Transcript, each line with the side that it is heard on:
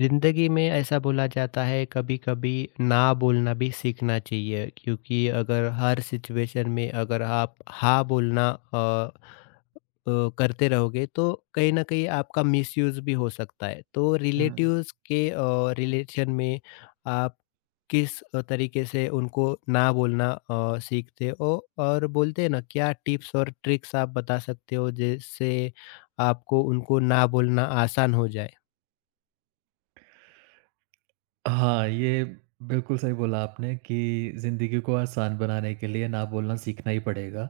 left: जिंदगी में ऐसा बोला जाता है। कभी-कभी ना बोलना भी सीखना चाहिए, क्योंकि अगर हर सिचुएशन में अगर आप हाँ बोलना करते रहोगे तो कहीं ना कहीं आपका मिसयूज भी हो सकता है। तो
right: हुँ।
left: रिलेटिव्स के रिलेशन में आप किस तरीके से उनको ना बोलना सीखते हो? और बोलते हैं ना, क्या टिप्स और ट्रिक्स आप बता सकते हो जिससे आपको उनको ना बोलना आसान हो जाए?
right: हाँ, ये बिल्कुल सही बोला आपने कि ज़िंदगी को आसान बनाने के लिए ना बोलना सीखना ही पड़ेगा।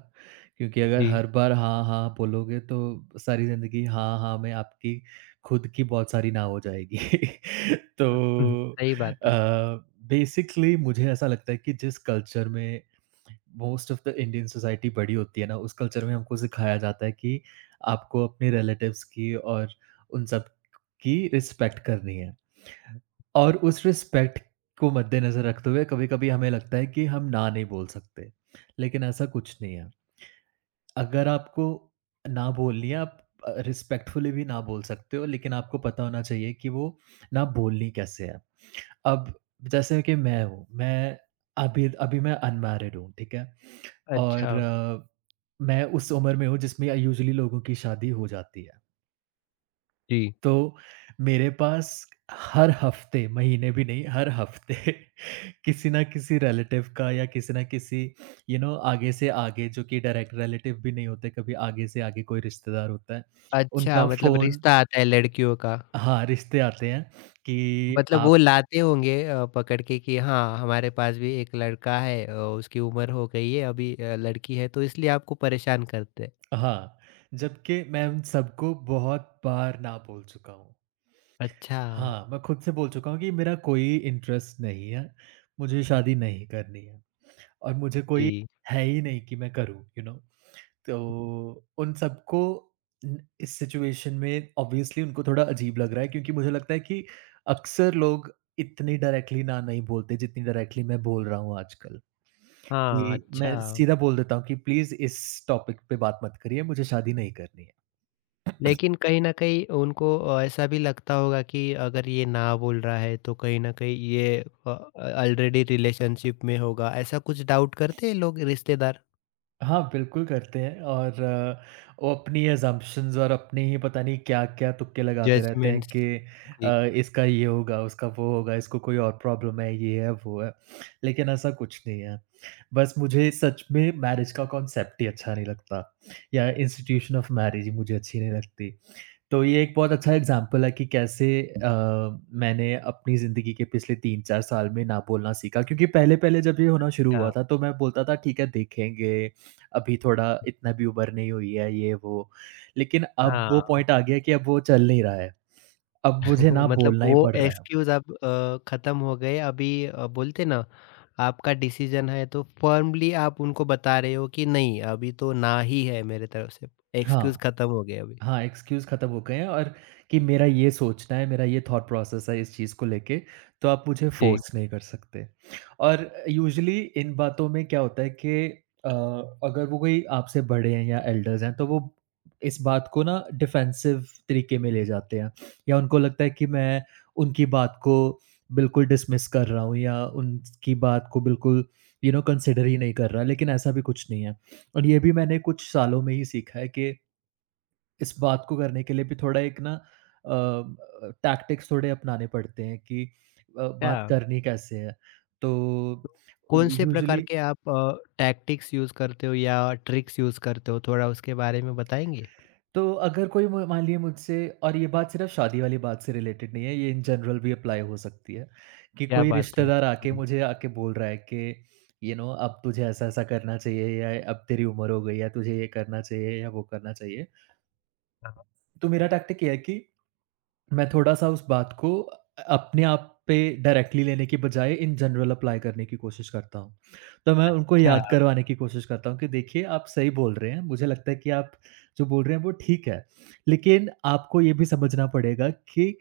right: क्योंकि अगर
left: जी।
right: हर बार हाँ, हाँ बोलोगे तो सारी ज़िंदगी हाँ, हाँ में आपकी खुद की बहुत सारी ना हो जाएगी।
left: हुँ।
right: तो
left: सही बात है।
right: बेसिकली मुझे ऐसा लगता है कि जिस कल्चर में most of the Indian society बड़ी होती है ना, उस कल्चर में हमको सिखाया जाता है कि आपको अपने रिलेटिव्स की और उन सब की रिस्पेक्ट करनी है। और उस रिस्पेक्ट को मद्देनज़र रखते हुए कभी-कभी हमें लगता है कि हम ना नहीं बोल सकते, लेकिन ऐसा कुछ नहीं है। अगर आपको ना बोलनी है आप रिस्पेक्टफुली भी ना बोल सकते हो, लेकिन आपको पता होना चाहिए कि वो ना बोलनी कैसे है। अब जैसे कि मैं हूँ, मैं अभी अभी मैं अनमैरिड हूँ, ठीक है?
left: अच्छा।
right: और मैं उस उम्र में हूँ जिसमें यूजुअली लोगों की शादी हो जाती है।
left: जी।
right: तो मेरे पास हर हफ़्ते, महीने भी नहीं, हर हफ़्ते किसी ना किसी रिलेटिव का या किसी ना किसी आगे से आगे, जो कि डायरेक्ट रिलेटिव भी नहीं होते, कभी आगे से आगे कोई रिश्तेदार होता है
left: अच्छा,
right: उनका
left: मतलब
right: फ़ोन।
left: रिश्ता आता है लड़कियों का।
right: हाँ, रिश्ते आते हैं कि
left: मतलब वो
right: आप।
left: लाते होंगे पकड़ के कि हाँ, हमारे पास भी एक लड़का है, उसकी उम्र हो गई है, अभी लड़की है तो इसलिए आपको परेशान करते हैं।
right: हाँ, जबकि मैं उन सबको बहुत बार ना बोल चुका हूँ।
left: अच्छा।
right: हाँ, मैं खुद से बोल चुका हूँ कि मेरा कोई इंटरेस्ट नहीं है, मुझे शादी नहीं करनी है, और मुझे कोई
left: जी।
right: है ही नहीं कि मैं करूँ। तो उन सबको न इस सिचुएशन में ऑब्वियसली उनको थोड़ा अजीब लग रहा है, क्योंकि मुझे लगता है कि अक्सर लोग इतनी डायरेक्टली ना नहीं बोलते जितनी डायरेक्टली मैं बोल रहा हूँ आजकल,
left: हाँ,
right: कि मैं
left: अच्छा।
right: सीधा बोल देता हूँ कि प्लीज़ इस टॉपिक पे बात मत करिए, मुझे शादी नहीं करनी है।
left: लेकिन कहीं न कहीं उनको ऐसा भी लगता होगा कि अगर ये ना बोल रहा है, तो कहीं न कहीं ये अ, ऑलरेडी रिलेशनशिप में होगा। ऐसा कुछ डाउट करते हैं लोग, रिश्तेदार?
right: हाँ, बिल्कुल करते हैं, और वो अपनी असम्पशन्स और अपनी ही पता नहीं क्या-क्या तुक्के लगाते रहते हैं
left: जजमेंट्स?
right: कि
left: जी।
right: इसका ये होगा, उसका वो होगा, इसको कोई और प्रॉब्लम है, ये है, वो है। लेकिन ऐसा कुछ नहीं है। बस मुझे सच में मैरिज का कॉन्सेप्ट ही अच्छा नहीं लगता, या इंस्टीट्यूशन ऑफ मैरिज ही मुझे अच्छी नहीं लगती। तो ये एक बहुत अच्छा एग्ज़ाम्पल है कि कैसे मैंने अपनी ज़िंदगी के पिछले 3-4 साल में ना बोलना सीखा, क्योंकि पहले-पहले जब ये होना शुरू हुआ था तो मैं बोलता था ठीक है देखेंगे, अभी थोड़ा इतना भी उम्र नहीं हुई है, ये वो। लेकिन अब
left: हाँ।
right: वो पॉइंट आ गया कि अब वो चल नहीं रहा है, अब मुझे ना
left: मतलब
right: बोलना ही
left: वो
right: पड़ रहा है।
left: एक्सक्यूज़ अब खत्म हो गए। अभी बोलते ना, आपका डिसीजन है तो फ़र्मली आप उनको बता रहे हो कि नहीं, अभी तो ना ही है मेरे तरफ से। एक्सक्यूज़
right: हाँ।
left: खत्म हो गए अभी।
right: हाँ, एक्सक्यूज़ खत्म हो गए हैं, और कि मेरा ये सोचना है, मेरा ये थॉट प्रोसेस है इस चीज़ को लेके, तो आप मुझे
left: जी।
right: फ़ोर्स नहीं कर सकते। और यूजुअली इन बातों में क्या होता है कि अ, अगर वो कोई आपसे बड़े हैं या एल्डर्स हैं, तो वो इस बात को ना डिफेंसिव तरीके में ले जाते हैं, या उनको लगता है कि मैं उनकी बात को बिल्कुल डिसमिस कर रहा हूँ, या उनकी बात को बिल्कुल कंसीडर ही नहीं कर रहा, लेकिन ऐसा भी कुछ नहीं है। और ये भी मैंने कुछ सालों में ही सीखा है कि इस बात को करने के लिए भी थोड़ा एक ना टैक्टिक्स थोड़े अपनाने पड़ते हैं कि
left: क्या
right: बात करनी कैसे है। तो
left: कौन-से प्रकार
right: यूजुअली
left: के आप टैक्टिक्स यूज़ करते हो या ट्रिक्स यूज़ करते हो? थोड़ा उसके बारे में बताएँगे?
right: तो अगर कोई म मान लीजिए मुझसे, और ये बात सिर्फ़ शादी वाली बात से रिलेटेड नहीं है, ये इन जनरल भी अप्लाई हो सकती है कि
left: क्या
right: कोई
left: बात है।
right: रिश्तेदार
left: हुँ,
right: आके
left: हुँ।
right: मुझे आके बोल रहा है कि अब तुझे ऐसा-ऐसा करना चाहिए, या अब तेरी उम्र हो गई है, तुझे ये करना चाहिए या वो करना चाहिए। तो मेरा टैक्टिक ये है कि मैं थोड़ा-सा उस बात को अपने आप पे डायरेक्टली लेने की बजाय इन जनरल अप्लाई करने की कोशिश करता हूँ। तो मैं उनको
left: अच्छा।
right: याद करवाने की कोशिश करता हूँ कि देखिए आप सही बोल रहे हैं, मुझे लगता है कि आप जो बोल रहे हैं वो ठीक है। लेकिन आपको ये भी समझना पड़ेगा कि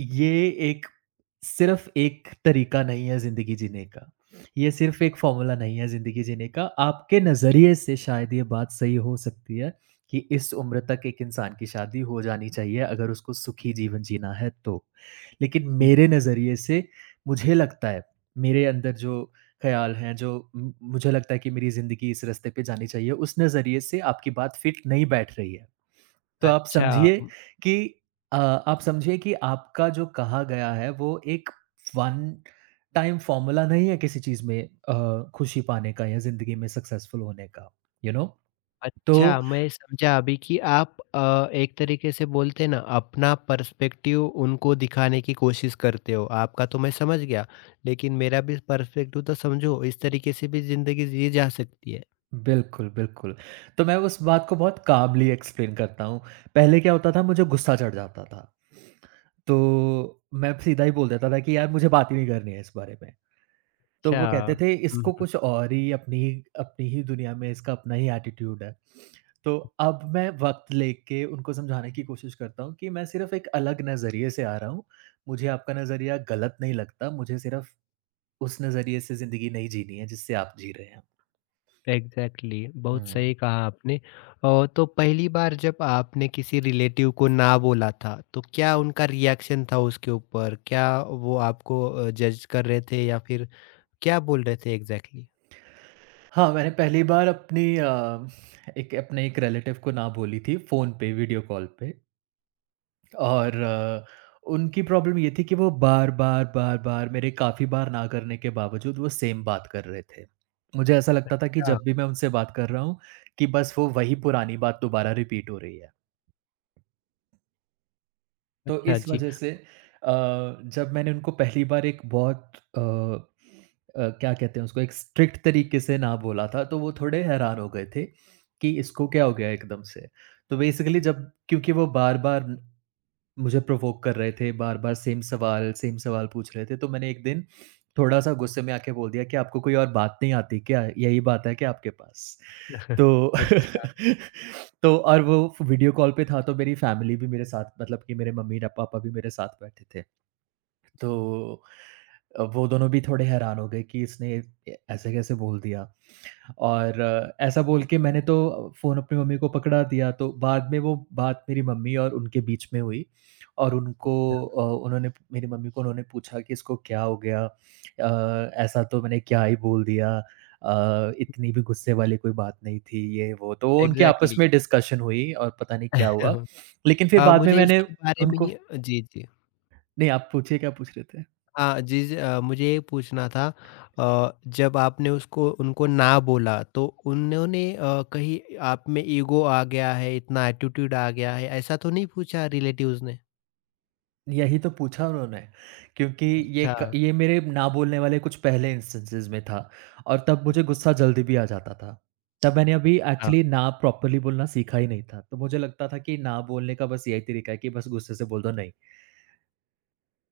right: ये एक सिर्फ़ एक तरीका नहीं है ज़िंदगी जीने का। ये सिर्फ़ एक फ़ॉर्मूला नहीं है ज़िंदगी जीने का। आपके नज़रिए से शायद ये बात सही हो सकती है कि इस उम्र तक एक इंसान की शादी हो जानी चाहिए, अगर उसको सुखी जीवन जीना है तो। लेकिन मेरे नज़रिए से मुझे लगता है, मेरे अंदर जो ख़्याल हैं, जो म मुझे लगता है कि मेरी ज़िंदगी इस रास्ते पे जानी चाहिए, उस नज़रिए से आपकी बात फिट नहीं बैठ रही है। तो
left: अच्छा।
right: कि आप समझिए कि आपका जो कहा गया है वो एक वन टाइम फॉर्मूला नहीं है किसी चीज़ में खुशी पाने का, या ज़िंदगी में सक्सेसफुल होने का, यू नो? तो
left: अच्छा, मैं समझा अभी कि आप एक तरीके से बोलते हैं ना, अपना पर्सपेक्टिव उनको दिखाने की कोशिश करते हो। आपका तो मैं समझ गया, लेकिन मेरा भी पर्सपेक्टिव तो समझो, इस तरीके से भी ज़िंदगी जी जा सकती है।
right: बिल्कुल, बिल्कुल। तो मैं उस बात को बहुत काबली एक्सप्लेन करता हूँ। पहले क्या होता था, मुझे गुस्सा चढ़ जाता था, तो मैं सीधा ही बोल देता था कि यार मुझे बात ही नहीं करनी है इस बारे में। तो वो
left: अच्छा।
right: कहते थे
left: हुँ,
right: इसको
left: हुँ।
right: कुछ और ही अपनी अपनी ही दुनिया में इसका अपना ही एटीट्यूड है। तो अब मैं वक़्त लेके उनको समझाने की कोशिश करता हूँ कि मैं सिर्फ़ एक अलग नज़रिए से आ रहा हूँ। मुझे आपका नज़रिया गलत नहीं लगता, मुझे सिर्फ़ उस नज़रिए से ज़िंदगी नहीं जीनी है जिससे आप जी रहे हैं।
left: एग्ज़ैक्टली, बहुत
right: हुँ।
left: सही कहा आपने। तो पहली बार जब आपने किसी रिलेटिव को ना बोला था, तो क्या उनका रिएक्शन था उसके ऊपर? क्या वो आपको जज कर रहे थे या फिर क्या बोल रहे थे एग्ज़ैक्टली?
right: हाँ, मैंने पहली बार अपनी अ, एक अपने एक रिलेटिव को ना बोली थी फ़ोन पे, वीडियो कॉल पे। और उनकी प्रॉब्लम ये थी कि वो बार-बार, बार-बार, मेरे काफ़ी बार ना करने के बावजूद, वो सेम बात कर रहे थे। मुझे ऐसा लगता था कि
left: अच्छा।
right: जब भी मैं उनसे बात कर रहा हूँ कि बस वो वही पुरानी बात दोबारा रिपीट हो रही है। तो
left: अच्छा
right: इस
left: जी।
right: वजह से जब मैंने उनको पहली बार एक बहुत क्या कहते हैं उसको, एक स्ट्रिक्ट तरीके से ना बोला था, तो वो थोड़े हैरान हो गए थे कि इसको क्या हो गया एकदम से। तो बेसिकली जब क्योंकि वो बार-बार मुझे प्रोवोक कर रहे थे, बार-बार सेम सवाल पूछ रहे थे, तो मैंने एक दिन थोड़ा-सा गुस्से में आके बोल दिया कि आपको कोई और बात नहीं आती क्या? यही बात है क्या आपके पास? तो
left: अच्छा।
right: और वो वीडियो कॉल पे था, तो मेरी फैमिली भी मेरे साथ, मतलब कि मेरे मम्मी-पापा भी मेरे साथ बैठे थे। तो वो दोनों भी थोड़े हैरान हो गए कि इसने ए ऐसे कैसे बोल दिया? और ऐसा बोल के मैंने तो फ़ोन अपनी मम्मी को पकड़ा दिया, तो बाद में वो बात मेरी मम्मी और उनके बीच में हुई, और उन्होंने मेरी मम्मी को, उन्होंने पूछा कि इसको क्या हो गया? ऐसा तो मैंने क्या ही बोल दिया। इतनी भी गुस्से वाली कोई बात नहीं थी, ये वो। तो उनके आपस
left: एग्ज़ैक्टली।
right: में डिस्कशन हुई और पता नहीं
left: अ,
right: क्या हुआ। लेकिन फिर बाद में
left: मुझे
right: मैंने
left: इसके बारे में
right: उनको,
left: ही, जी, जी।
right: नहीं, आप पूछिए क्या पूछ रहे थे?
left: हाँ जी, जी। मुझे ये पूछना था, जब आपने उसको उनको ना बोला तो उन्होंने कहीं आप में ईगो आ गया है, इतना एटीट्यूड आ गया है, ऐसा तो नहीं पूछा रिलेटिव्स ने?
right: यही तो पूछा उन्होंने, क्योंकि ये
left: अच्छा।
right: क ये मेरे ना बोलने वाले कुछ पहले इंस्टेंसेस में था, और तब मुझे गुस्सा जल्दी भी आ जाता था। तब मैंने अभी
left: अच्छा।
right: एक्चुअली ना प्रॉपर्ली बोलना सीखा ही नहीं था। तो मुझे लगता था कि ना बोलने का बस यही तरीका है कि बस गुस्से से बोल दो नहीं,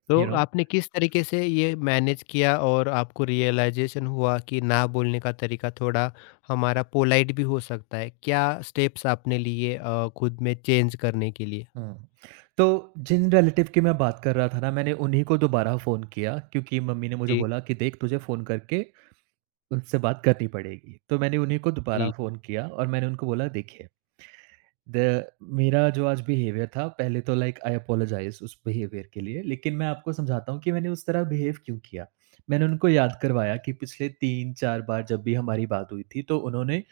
left: तो
right: यू नो?
left: आपने किस तरीके से ये मैनेज किया और आपको रियलाइज़ेशन हुआ कि ना बोलने का तरीका थोड़ा हमारा पोलाइट भी हो सकता है? क्या स्टेप्स आपने लिए खुद में चेंज करने के लिए?
right: हुँ। तो जिन रिलेटिव की मैं बात कर रहा था ना, मैंने उन्हीं को दोबारा फ़ोन किया, क्योंकि मम्मी ने मुझे
left: जी,
right: बोला कि देख तुझे फ़ोन करके उनसे बात करनी पड़ेगी। तो मैंने उन्हीं को दोबारा
left: जी,
right: फ़ोन किया और मैंने उनको बोला देखिए, द मेरा जो आज बिहेवियर था, पहले तो लाइक आई अपोलोजाइज़ उस बिहेवियर के लिए, लेकिन मैं आपको समझाता हूँ कि मैंने उस तरह बिहेव क्यों किया। मैंने उनको याद करवाया कि पिछले 3-4 बार जब भी हमारी बात हुई थी, तो उन्होंने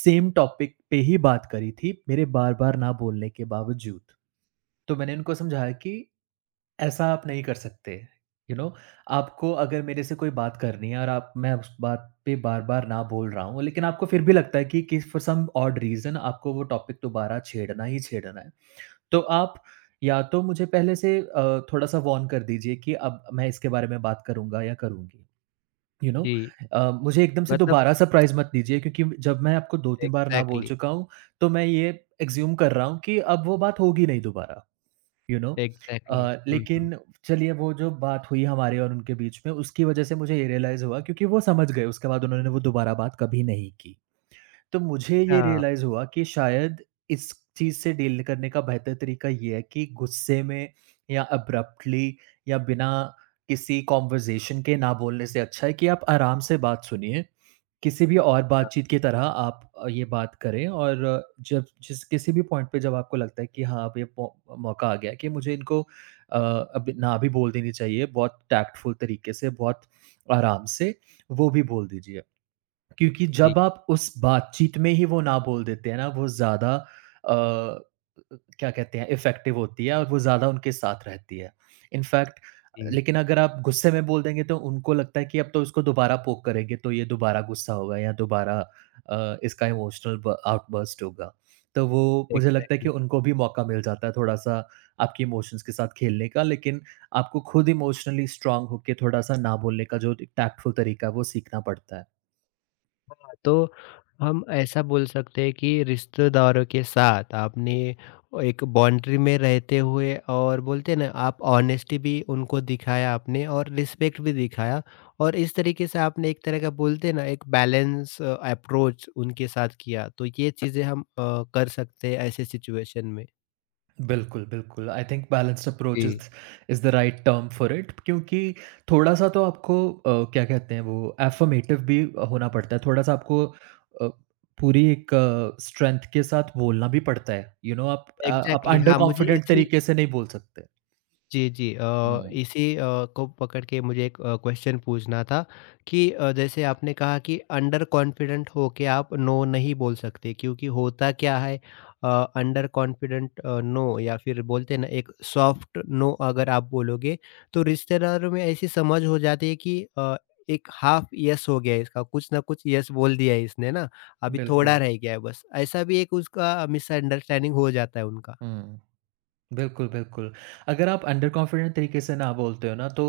right: सेम टॉपिक पे ही बात करी थी, मेरे बार-बार ना बोलने के बावजूद। तो मैंने उनको समझाया कि ऐसा आप नहीं कर सकते, यू you नो know, आपको अगर मेरे से कोई बात करनी है, और आप मैं उस बात पे बार-बार ना बोल रहा हूँ, लेकिन आपको फिर भी लगता है कि फॉर सम ऑड रीज़न आपको वो टॉपिक दोबारा छेड़ना ही छेड़ना है। तो आप या तो मुझे पहले से थोड़ा-सा वॉर्न कर दीजिए कि अब मैं इसके बारे में बात करूँगा या करूँगी, यू नो
left: जी।
right: मुझे एकदम से
left: मतलब
right: दोबारा सरप्राइज़ मत दीजिए, क्योंकि जब मैं आपको 2-3 बार ना बोल
left: एग्ज़ैक्टली,
right: चुका हूँ, तो मैं ये अज़्यूम कर रहा हूँ कि अब वो बात होगी नहीं दोबारा। You know
left: exactly. हुँ, हुँ।
right: लेकिन चलिए, वो जो बात हुई हमारे और उनके बीच में, उसकी वजह से मुझे ये रियलाइज़ हुआ, क्योंकि वो समझ गए, उसके बाद उन्होंने वो दोबारा बात कभी नहीं की। तो मुझे ये
left: हाँ,
right: रियलाइज़ हुआ कि शायद इस चीज़ से डील करने का बेहतर तरीका ये है कि गुस्से में, या अब्रप्टली, या बिना किसी कन्वर्सेशन के ना बोलने से अच्छा है कि आप आराम से बात सुनिए। किसी भी और
left: हाँ।
right: बातचीत की तरह आप ये बात करें और जब जिस किसी भी पॉइंट पे जब आपको लगता है कि हाँ, अब ये पो मौका आ गया है कि मुझे इनको अब ना भी बोल देनी चाहिए, बहुत टैक्टफुल तरीके से, बहुत आराम से, वो भी बोल दीजिए। क्योंकि
left: जी,
right: जब आप उस बातचीत में ही वो ना बोल देते हैं ना, वो ज़्यादा अ, क्या कहते हैं, इफ़ेक्टिव होती है और वो ज़्यादा उनके साथ रहती है। इनफैक्ट,
left: जी।
right: लेकिन अगर आप गुस्से में बोल देंगे तो उनको लगता है कि अब तो इसको दोबारा पोक करेंगे, तो ये दोबारा गुस्सा होगा या दोबारा इसका इमोशनल ब आउटबर्स्ट होगा। तो वो मुझे लगता है कि
left: एग्ज़ैक्टली।
right: उनको भी मौका मिल जाता है थोड़ा-सा आपके इमोशंस के साथ खेलने का, लेकिन आपको खुद इमोशनली स्ट्रॉन्ग होके थोड़ा-सा ना बोलने का जो टैक्टफुल तरीका है वो सीखना पड़ता है।
left: तो हम ऐसा बोल सकते हैं कि रिश्तेदारों के साथ आपने एक बाउंड्री में रहते हुए और बोलते हैं ना, आप ऑनेस्टी भी उनको दिखाया आपने और रिस्पेक्ट भी दिखाया, और इस तरीके से आपने एक तरह का बोलते हैं ना, एक बैलेंस अप्रोच उनके साथ किया। तो ये चीज़ें हम कर सकते हैं ऐसे सिचुएशन में।
right: बिल्कुल, बिल्कुल। I think balanced approach is
left: जी।
right: Is the right term for it, क्योंकि थोड़ा-सा तो आपको क्या कहते हैं, वो अफ़र्मेटिव भी होना पड़ता है। थोड़ा-सा आपको पूरी एक स्ट्रेंथ के साथ बोलना भी पड़ता है। यू you नो know, आप
left: एग्ज़ैक्टली।
right: अंडर
left: हाँ, मुझे
right: कॉन्फिडेंट
left: इसी,
right: तरीके से नहीं बोल सकते।
left: जी, जी।
right: हुँ।
left: इसी को पकड़ के मुझे एक क्वेश्चन पूछना था कि जैसे आपने कहा कि अंडर कॉन्फिडेंट होके आप नो नहीं बोल सकते, क्योंकि होता क्या है अ, अंडर कॉन्फिडेंट नो या फिर बोलते हैं ना, एक सॉफ्ट नो अगर आप बोलोगे, तो रिश्तेदारों में ऐसी समझ हो जाती है कि एक हाफ येस हो गया है इसका, कुछ ना कुछ येस बोल दिया है इसने ना, अभी
right: बिल्कुल।
left: थोड़ा रह गया है बस। ऐसा भी एक उसका मिसअंडरस्टैंडिंग हो जाता है उनका।
right: हुँ। बिल्कुल, बिल्कुल। अगर आप अंडर कॉन्फिडेंट तरीके से ना बोलते हो ना, तो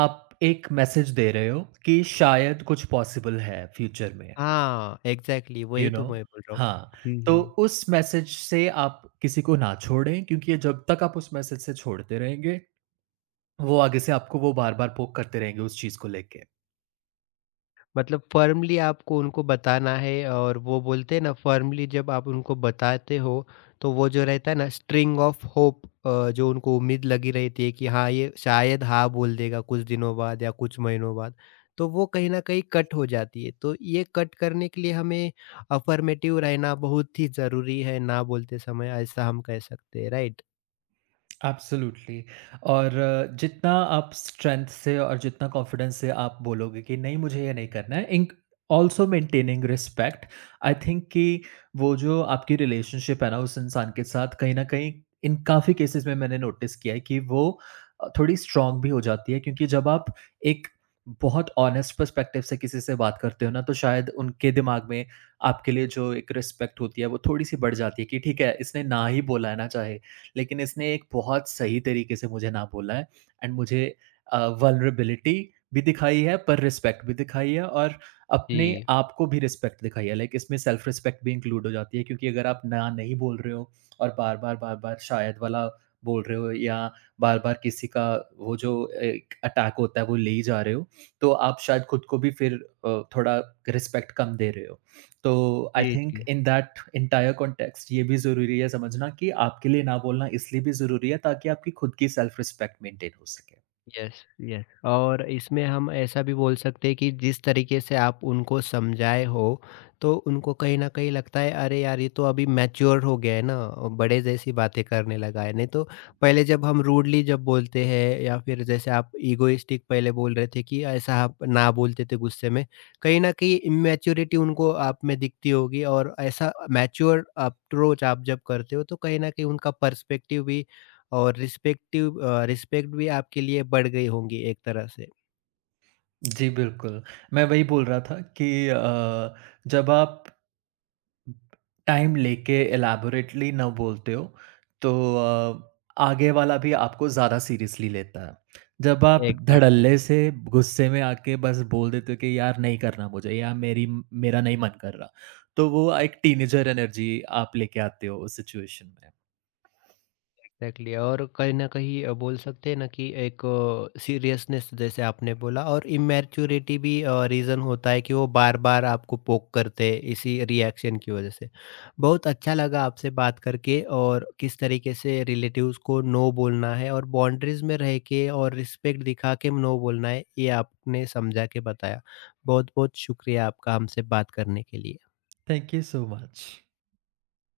right: आप एक मैसेज दे रहे हो कि शायद कुछ पॉसिबल है फ्यूचर में।
left: हाँ, एग्ज़ैक्टली,
right: यू
left: वही
right: नो।
left: तो मैं बोल रहा हूँ।
right: हाँ,
left: हुँ,
right: तो
left: हुँ।
right: उस मैसेज से आप किसी को ना छोड़ें, क्योंकि जब तक आप उस मैसेज से छोड़ते रहेंगे, वो आगे से आपको वो बार-बार पोक करते रहेंगे उस चीज़ को लेके।
left: मतलब फ़र्मली आपको उनको बताना है, और वो बोलते हैं ना, फ़र्मली जब आप उनको बताते हो, तो वो जो रहता है ना स्ट्रिंग ऑफ होप, जो उनको उम्मीद लगी रहती है कि हाँ, ये शायद हाँ बोल देगा कुछ दिनों बाद या कुछ महीनों बाद, तो वो कहीं न कहीं कट हो जाती है। तो ये कट करने के लिए हमें अफ़र्मेटिव रहना बहुत ही ज़रूरी है ना बोलते समय, ऐसा हम कह सकते हैं, राइट?
right: एब्सोल्युटली। और जितना आप स्ट्रेंथ से और जितना कॉन्फिडेंस से आप बोलोगे कि नहीं मुझे ये नहीं करना है, इंक also maintaining respect, I think कि वो जो आपकी रिलेशनशिप है ना उस इंसान के साथ कहीं ना कहीं, इन काफ़ी केसेस में मैंने नोटिस किया है कि वो थोड़ी स्ट्रांग भी हो जाती है, क्योंकि जब आप एक बहुत ऑनेस्ट पर्सपेक्टिव से किसी से बात करते हो ना, तो शायद उनके दिमाग में आपके लिए जो एक रिस्पेक्ट होती है वो थोड़ी सी बढ़ जाती है कि ठीक है, इसने ना ही बोला है ना चाहे, लेकिन इसने एक बहुत सही तरीके से मुझे ना बोला है एंड मुझे वल्नरेबिलिटी भी दिखाई है, पर रिस्पेक्ट भी दिखाई है और अपने
left: जी।
right: आप को भी रिस्पेक्ट दिखाई है। लाइक इसमें सेल्फ रिस्पेक्ट भी इंक्लूड हो जाती है, क्योंकि अगर आप ना नहीं बोल रहे हो और बार बार बार बार शायद वाला बोल रहे हो, या बार बार किसी का वो जो अटैक होता है वो ले ही जा रहे हो, तो आप शायद खुद को भी फिर थोड़ा रिस्पेक्ट कम दे रहे हो। तो आई
left: जी,
right: थिंक
left: जी।
right: इन दैट एंटायर कॉन्टेक्स्ट ये भी ज़रूरी है समझना कि आपके लिए ना बोलना इसलिए भी ज़रूरी है ताकि आपकी खुद की सेल्फ रिस्पेक्ट मेंटेन हो सके।
left: Yes, yes. और इसमें हम ऐसा भी बोल सकते हैं कि जिस तरीके से आप उनको समझाए हो, तो उनको कहीं न कहीं लगता है अरे यार, ये तो अभी मैच्योर हो गया है ना, और बड़े जैसी बातें करने लगा है। नहीं तो पहले जब हम रूडली जब बोलते हैं या फिर जैसे आप इगोइस्टिक पहले बोल रहे थे कि ऐसा आप ना बोलते थे गुस्से में, कहीं न कहीं इमैच्योरिटी उनको आप में दिखती होगी, और ऐसा मैच्योर अप्रोच आप जब करते हो, तो कहीं न कहीं उनका पर्सपेक्टिव भी और रिस्पेक्टिव रिस्पेक्ट भी आपके लिए बढ़ गई होंगी एक तरह से।
right: जी, बिल्कुल। मैं वही बोल रहा था कि जब आप टाइम लेके एलैबोरेटली ना बोलते हो, तो अ, आगे वाला भी आपको ज़्यादा सीरियसली लेता है। जब आप
left: एग्ज़ैक्टली,
right: धड़ल्ले से गुस्से में आके बस बोल देते हो कि यार नहीं करना मुझे या मेरी मेरा नहीं मन कर रहा, तो वो एक टीनेजर एनर्जी आप लेके आते हो उस सिचुएशन में।
left: एग्ज़ैक्टली। और कहीं न कहीं बोल सकते हैं ना कि एक सीरियसनेस जैसे आपने बोला और इमैच्योरिटी भी रीज़न होता है कि वो बार-बार आपको पोक करते हैं इसी रिएक्शन की वज़ह से। बहुत अच्छा लगा आपसे बात करके, और किस तरीके से रिलेटिव्स को नो बोलना है और बाउंड्रीज़ में रह के और रिस्पेक्ट दिखा के नो बोलना है, ये आपने समझा के बताया। बहुत-बहुत शुक्रिया आपका हमसे बात करने के लिए।
right: Thank you so much.